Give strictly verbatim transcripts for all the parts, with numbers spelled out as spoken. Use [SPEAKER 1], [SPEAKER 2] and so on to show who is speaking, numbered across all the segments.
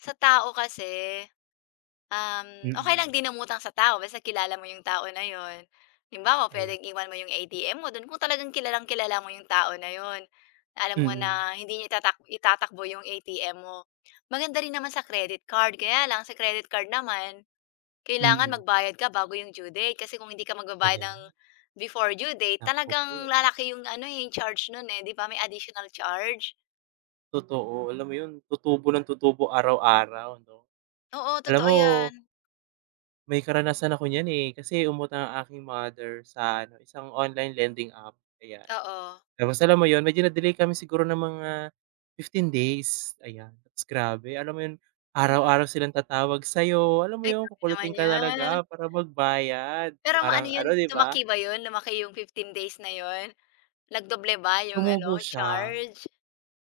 [SPEAKER 1] Sa tao kasi, um, okey
[SPEAKER 2] Mm.
[SPEAKER 1] lang din umatang sa tao basta kilala mo yung tao na 'yon, halimbawa
[SPEAKER 2] Ayan.
[SPEAKER 1] puwedeng iwan mo yung A-T-M mo do'n kung talagang kilalang-kilala mo yung tao na 'yon, alam mo
[SPEAKER 2] Mm.
[SPEAKER 1] na hindi niya itatak itatakbo yung A-T-M mo. Maganda rin naman sa credit card kaya lang sa credit card naman, kailangan
[SPEAKER 2] Mm.
[SPEAKER 1] magbayad ka bago yung due date kasi kung hindi ka magbabayad ng
[SPEAKER 2] Ayan.
[SPEAKER 1] before due date
[SPEAKER 2] Naku
[SPEAKER 1] talagang
[SPEAKER 2] po.
[SPEAKER 1] lalaki yung ano, eh, yung charge nun, eh, 'di ba may additional charge.
[SPEAKER 2] Totoo alam mo 'yon tutubo ng tutubo ara-araw 'no.
[SPEAKER 1] Oo,
[SPEAKER 2] Alam
[SPEAKER 1] totoo
[SPEAKER 2] mo
[SPEAKER 1] 'yan.
[SPEAKER 2] May karanasan ako niyan, eh, kasi umutang ang aking mother sa ano, isang online lending app ayan,
[SPEAKER 1] Oo.
[SPEAKER 2] tapos alam mo yun medyo na-delay kami siguro ng mga fifteen days ayan, grabe alam mo yun,
[SPEAKER 1] Mhm.
[SPEAKER 2] araw-araw silang tatawag sa'yo alam mo
[SPEAKER 1] Ay,
[SPEAKER 2] yung
[SPEAKER 1] grabe
[SPEAKER 2] kukulitin
[SPEAKER 1] naman
[SPEAKER 2] ka
[SPEAKER 1] 'yan.
[SPEAKER 2] talaga para magbayad
[SPEAKER 1] Pero maano
[SPEAKER 2] parang
[SPEAKER 1] 'yon
[SPEAKER 2] ano, 'di ba?
[SPEAKER 1] lumaki ba yun lumaki yung fifteen days na 'yon, nag-doble ba yung ano
[SPEAKER 2] Tumubo siya.
[SPEAKER 1] charge?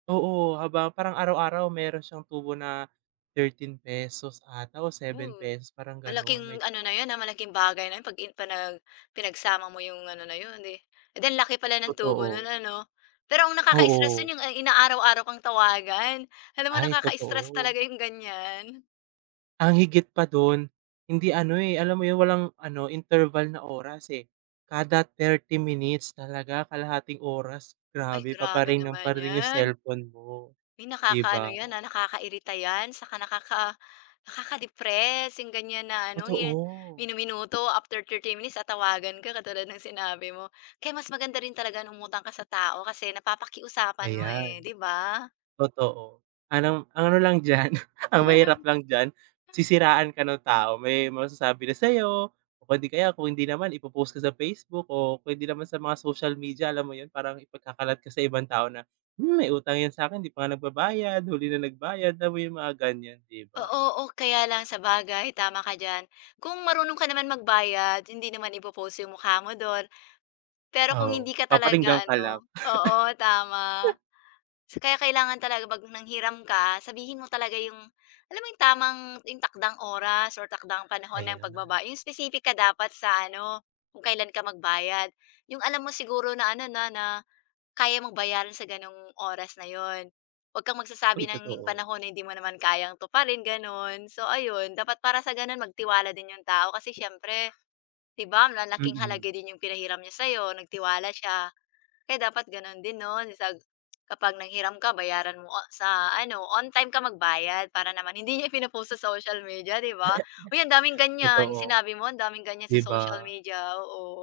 [SPEAKER 2] Oo, haba parang araw-araw meron siyang tubo na thirteen pesos 'ata o seven
[SPEAKER 1] Mm,
[SPEAKER 2] peso parang
[SPEAKER 1] malaking
[SPEAKER 2] gano'n may
[SPEAKER 1] ano na
[SPEAKER 2] charge.
[SPEAKER 1] 'yon, ah, malaking bagay na 'yon 'pag in panag pinagsama mo yung ano na 'yon, eh, eh, di ang laki pala ng tubo no'n
[SPEAKER 2] Totoo.
[SPEAKER 1] ano. Pero ang nakaka-istress
[SPEAKER 2] Oo.
[SPEAKER 1] nun yung inaaraw-araw kang tawagan alam mo
[SPEAKER 2] Ay,
[SPEAKER 1] nakaka-istress talaga
[SPEAKER 2] totoo.
[SPEAKER 1] yung gan'yan.
[SPEAKER 2] Ang higit pa dun, hindi ano, eh, alam mo yung walang ano interval na oras, eh, kada thirty minutes talaga kalahating oras
[SPEAKER 1] Ay
[SPEAKER 2] grabe
[SPEAKER 1] grabe
[SPEAKER 2] pa-pa-ring ng
[SPEAKER 1] naman
[SPEAKER 2] pa-ring yung
[SPEAKER 1] 'yan.
[SPEAKER 2] cellphone mo,
[SPEAKER 1] Uy,
[SPEAKER 2] 'di ba?
[SPEAKER 1] nakakaano 'yan, ah, nakakairita 'yan 'tsaka nakaka nakaka-depress yung gan'yan na ano,
[SPEAKER 2] Totoo.
[SPEAKER 1] minu-minuto after thirty minutes tatawagan ka katulad ng sinabi mo, kaya mas maganda rin talaga umutang ka sa tao kasi napapakiusapan mo eh,
[SPEAKER 2] Ayan.
[SPEAKER 1] 'di ba?
[SPEAKER 2] Totoo alam ang ano lang diyan, ang mahirap lang diyan, sisiraan ka ng tao may masasabi na sa'yo o hindi kaya kung hindi naman ipo-post ka sa Facebook o kung hindi naman sa mga social media, alam mo 'yon parang ipagkakalat ka sa ibang tao na, "Hmm, may utang 'yan sa'kin hindi pa nga nagbabayad huli na nagbayad," alam mo yung mga gan'yan, 'di ba?
[SPEAKER 1] Oo, o kaya lang sabagay tama ka diyan, kung marunong ka naman magbayad hindi naman i-po-post yung mukha mo do'n. Pero kung
[SPEAKER 2] Oo,
[SPEAKER 1] hindi ka talaga
[SPEAKER 2] paparinggan ka lang.
[SPEAKER 1] ano oo tama. Kaya kailangan talaga 'pag nanghiram ka sabihin mo talaga yung, alam mo yung tamang, yung takdang oras or takdang panahon ng
[SPEAKER 2] Ayan.
[SPEAKER 1] pagbaba yung specific ka dapat sa ano, kung kailan ka magbayad. Yung alam mo siguro na ano na na, kaya mong bayaran sa gano'ng oras na 'yon, 'wag kang magsasabi
[SPEAKER 2] Uy,
[SPEAKER 1] ng
[SPEAKER 2] totoo.
[SPEAKER 1] panahon na hindi mo naman kayang tuparin gano'n. So ayun dapat para sa gano'n magtiwala din yung tao kasi siyempre, 'di ba malaking
[SPEAKER 2] Mm.
[SPEAKER 1] halaga din yung pinahiram niya sa 'yo nagtiwala siya, kaya dapat gano'n din 'no, sa kapag nanghiram ka bayaran mo on sa ano, on-time ka magbayad para naman hindi niya pino-post sa social media, 'di ba? Uy, ang daming gan'yan, yung
[SPEAKER 2] Totoo.
[SPEAKER 1] sinabi mo ang daming gan'yan
[SPEAKER 2] 'Di
[SPEAKER 1] sa social
[SPEAKER 2] ba?
[SPEAKER 1] media, oo.